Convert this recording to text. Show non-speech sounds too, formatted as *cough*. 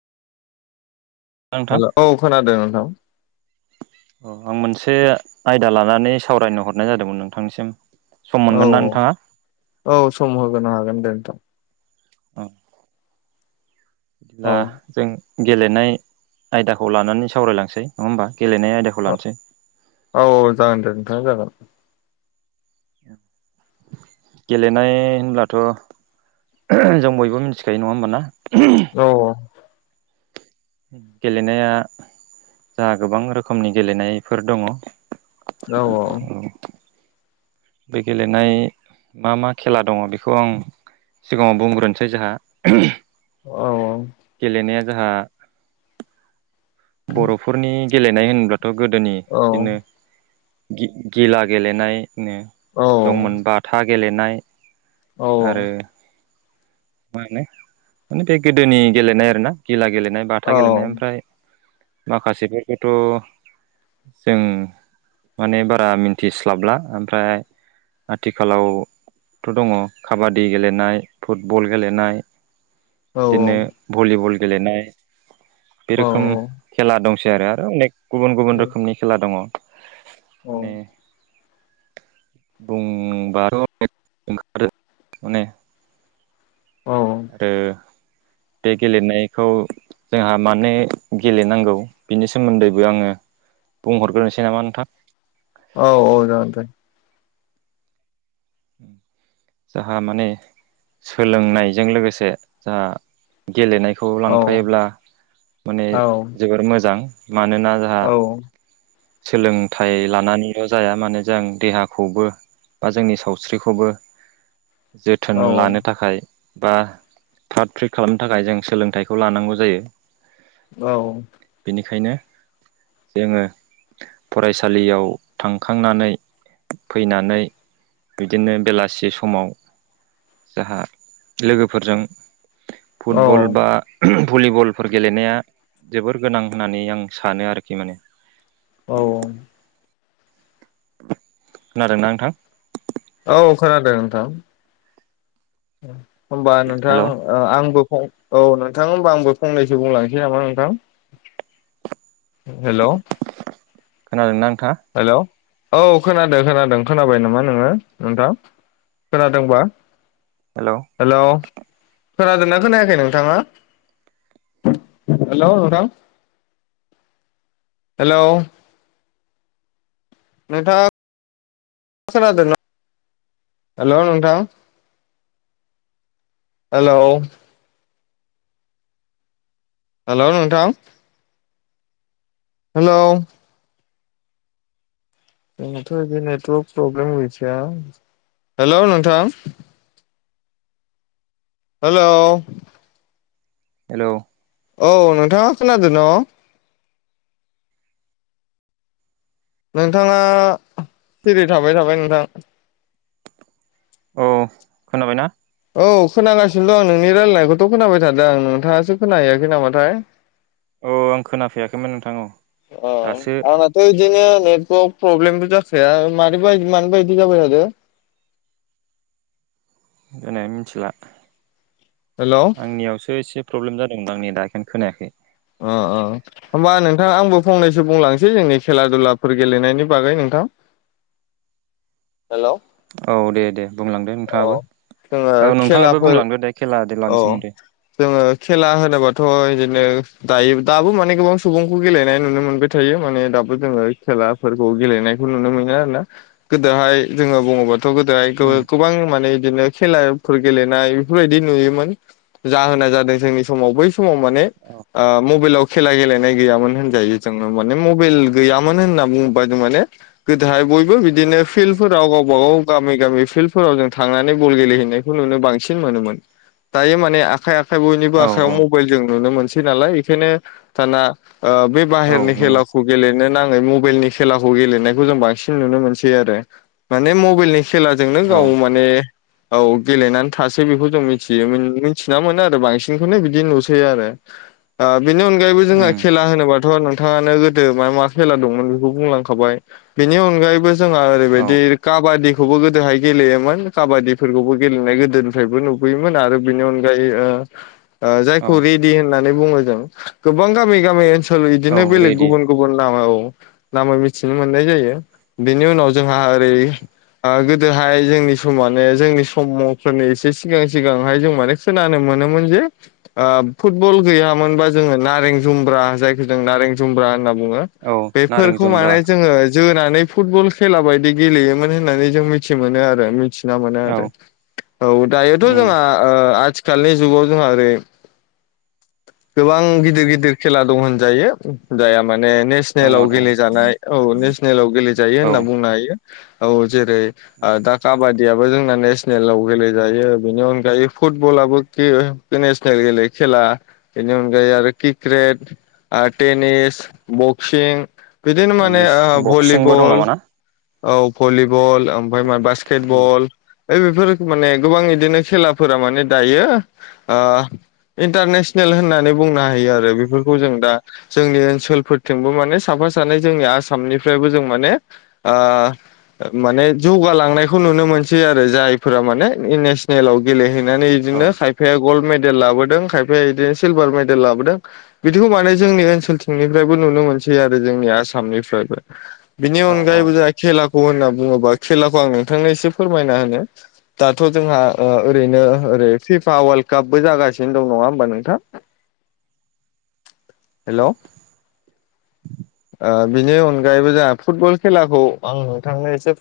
नोंथां हेल' औ खोनादों नोंथां। अ आं मोनसे आयदा लानानै सावरायनो हरनाय जादोंमोन नोंथांनिसिम। सम मोनगोन ना नोंथाङा औ-औ सम होग्रोनो हागोन दे नोंथां अ दा औ जों गेलेनाय आयदाखौ लानानै सावरायलांनोसै नङा होमबा? गेलेनाय आयदाखौ लानोसै औ-औ जागोन दे नोंथाङा जागोन *inaudible* *unintelligible* गेलेनाय होनब्लाथ' जों बयबो मिथिखायो नङा होमबाना? औ गेलेनाया जाहा गोबां रोखोमनि गेलेनायफोर दङ। औ-औ बे गेलेनाय मा मा खेला दङ बेखौ आं सिगाङाव बुंग्रोनसै जोंहा औ गेलेनाया जोंहा बर'फोरनि गेलेनाय होनब्लाथ' गोदोनि औ बिदिनो गिला गेलेनो औ दंमोन बाथा गेलेनाय औ आरो मा होनो माने बे गोदोनि गेलेनाय आरोना गिला गेलेनाय बाथा औ गेलेनाय ओमफ्राय माखासेफोरखौथ' जों माने बारा मिन्थिस्लाबला ओमफ्राय आथिखालाव थ' दङ काबादि गेलेनाय फुटबल गेलेनाय। बिदिनो भलिबल गेलेनाय बे औ रोखोम खेला दंसै आरो आरो अनेक गुबुन जागोन गुबुन दे रोखोमनि खेला दङ औ माने औ बुंबार औ ओ बे गेलेनायखौ जोंहा मानो गेलेनांगौ बिनि सोमोन्दैबो आङो बुंहरग्रोनसै नामा नोंथां? औ-औ जागोन दे जाहा माने सोलोंनायजों लोगोसे जाह गेलेनायखौ लांफायोब्ला माने जोबोर मोजां मानोना आ सोलोंथाइ लानानैल' जाया माने जों देहाखौबो बा जोंनि साव स्रिखौबो जोथोन लानो थाखाय बा फ्रात फ्रिट खालामनो थाखाय जों सोलोंथाइखौ लानांगौ जायो। औ। बेनिखायनो जोङो फरायसालियाव थांखांनानै फैनानै बिदिनो बेलासि समाव जाहा लोगोफोरजों फुटबल बा भलिबल फोर गेलेनाया जोबोर गोनां होननानै आं सानो आरोखि माने। औ। खोनादोंना नोंथां? औ खोनादों नोंथां। होमबा हेल' नोंथां। आंबो फं औ नोंथां होनबा आंबो फंनैसो बुंलांनोसै नामा नोंथां। हेल' खोनादों ना नोंथाङा? हेल' औ खोनादों खोनादों। खोनाबाय नामा नोङो नोंथां। खोनादोंबा? हेल'। हेल' खोनादोंना खोनायाखै नोंथाङा? हेल' नोंथां हेल'। नोंथाङा खोनादों ना? हेल' नोंथां। हेलौ। हेलौ नोंथां। हेलौ। आंनाथ' इदि नेटवर्क प्रब्लेम गैखाया हेलौ नोंथां। हेलौ। हेलौ। औ नोंथाङा खोनादों न'? नोंथाङा सिरि थाबाय थाबाय नोंथां। औ खोनाबायना। औ खोनागासिनो दं नोंनि रायलायनायखौथ' खोनाबाय थादों आं नोंथाङासो खोनाहैयाखै नामाथाय। *inaudible* अ आं खोनाफैयाखैमोन नोंथां औ। दासो थ' बिदिनो नेटवर्क प्रब्लेमबो जाखाया मानोबा मानोबा इदि जाबाय थादो। मिथिला हेल' अ आंनियावसो एसे प्रब्लेम जादों आं दा बेखायनो खोनायाखै। ओ ओ। होमबा नोंथां आंबो फंनैसो बुंलांसै जोंनि खेला दुलाफोर गेलेनायनि बागै नोंथां। हेलौ। औ दे दे बुंलांदो नोंथाङाबो। जोङो औ नोंथाङाबो खेलाफोर बुंलांदो दे खेला देलानि औ सोमोन्दै। जोङो खेला होनोबाथ' इदिनो दायो दाबो माने गोबां सुबुंखौ गेलेनाय नुनो मोनबाय थायो माने दाबो जोङो खेलाफोरखौ गेलेनायखौ नुनो मोनो आरोना। गोदोहाय जोङो बुङोबाथ' गोदोहाय गो उम गोबां माने इदिनो खेलाफोर गेलेनाय बेफोरबायदि नुयोमोन। जाहोनाय जादों जोंनि समाव बै समाव माने औ ओ मबाइलाव खेला गेलेनाय गैयामोन होनजायो। जोङो माने मबाइल गैयामोन होनना बुङोबा माने गोदोहाय बयबो बिदिनो फिल्डफोराव गावबा गाव गामि गामि फिल्ड आव जों थांनानै बल गेलेहैनायखौ नुनो बांसिन मोनोमोन। दायो माने आखाइ आखाइ बयनिबो औ औ आखाइयाव मबाइल जों नुनो मोनसै नालाय बेखायनो दाना आ बे औ बाहेरनि नंगौ खेला खौ गेलेनो नाङै मबाइलनि खेलाखौ गेलेनायखौ जों बांसिन नुनो मोनसै आरो माने मबाइलनि खेलाजोंनो औ गाव माने औ गेलेनानै थासै बेखौ जों मिथियो मिथिना मोनो आरो बांसिनखौनो बिदि नुसै आरो बेनि अनगायैबो जोंहा उम खेला होनोबाथ' नोंथाङानो गोदो मा मा खेला दंमोन बेखौ बुंलांखाबाय बेनि अनगायैबो जोंहा औ ओरैबायदि काबादिखौबो गोदोहाय गेलेयोमोन काबादिफोरखौबो गेलेनाय गोदोनिफ्रायबो नुबोयोमोन आरो बेनि अनगायै ओ औ जायखौ रेडि होननानै बुङो जों गोबां गामि गामि ओनसोल औ बिदिनो बेलेग रेडि गुबुन गुबुन नाम औ नामै मिथिनो मोननाय जायो बेनि उनाव जोंहा ओरै गो गोदोहाय जोंनि सम माने जोंनि समफोरनि एसे सिगां सिगांहाय जों माने खोनानो मोनोमोन जे फुटबल गैयामोनबा जोङो नारें जुम्ब्रा जायखौ जों नारें जुम्ब्रा होनना बुङो औ नारें बेफोरखौ जुम्ब्रा माने जोङो जोनानै फुटबल खेला बायदि गेलेयोमोन होननानै जों मिथि मोनो आरो मिथि ना मोनो औ आरो औ दायोथ' उम जोंहा आथिखालनि जुगाव जोंहा ओरै गोबां गिदिर गिदिर खेला दं होनजायो जाया माने ने दङ सनेलाव दङ गेलेजानाय औ नेसनेलाव गेलेजायो औ होनना बुंनो हायो औ जेरै उम दा काबादियाबो जोंना नेसनेलाव गेलेजायो बेनि अनगायै फुटबलाबो नेसनेल गेले खेला बेनि अनगायै आरो क्रिकेट ओ टेनिस बक्सिं बिदिनो माने टेनिस ओ बक्सिंबो दं भलिबल नामा ना औ भलिबल ओमफ्राय मा उम बास्केटबल बेफोर माने गोबां बिदिनो खेलाफोरा माने दायो ओ इन्टारनेसनेल होननानै बुंनो हायो आरो बेफोरखौ जों दा जोंनि ओनसोलफोरथिंबो माने साफा सानै जोंनि आसामनिफ्रायबो जों माने आ माने जौगालांनायखौ नुनो मोनसै आरो जायफोरा माने नेसनेलाव गेलेहैनानै औ बिदिनो खाय खायफाया गल्ड मेडेल लाबोदों खायफाया बिदिनो सिलभार मेडेल लाबोदों बिदिखौ माने जोंनि ओनसोलथिंनिफ्रायबो नुनो मोनसै आरो जोंनि आसामनिफ्रायबो बिनि औ औ अनगायैबो जोंहा खेलाखौ होनना बुङोबा खेलाखौ आं नोंथांनो एसे फोरमायना होनो दाथ' जोंहा ओरैनो ओरै फिफा वर्लड कापबो जागासिनो दं नङा होमबा नोंथां हेलौ बिनि अनगायैबो जों फुटबल खेलाखौ आं नोंथांनो एसे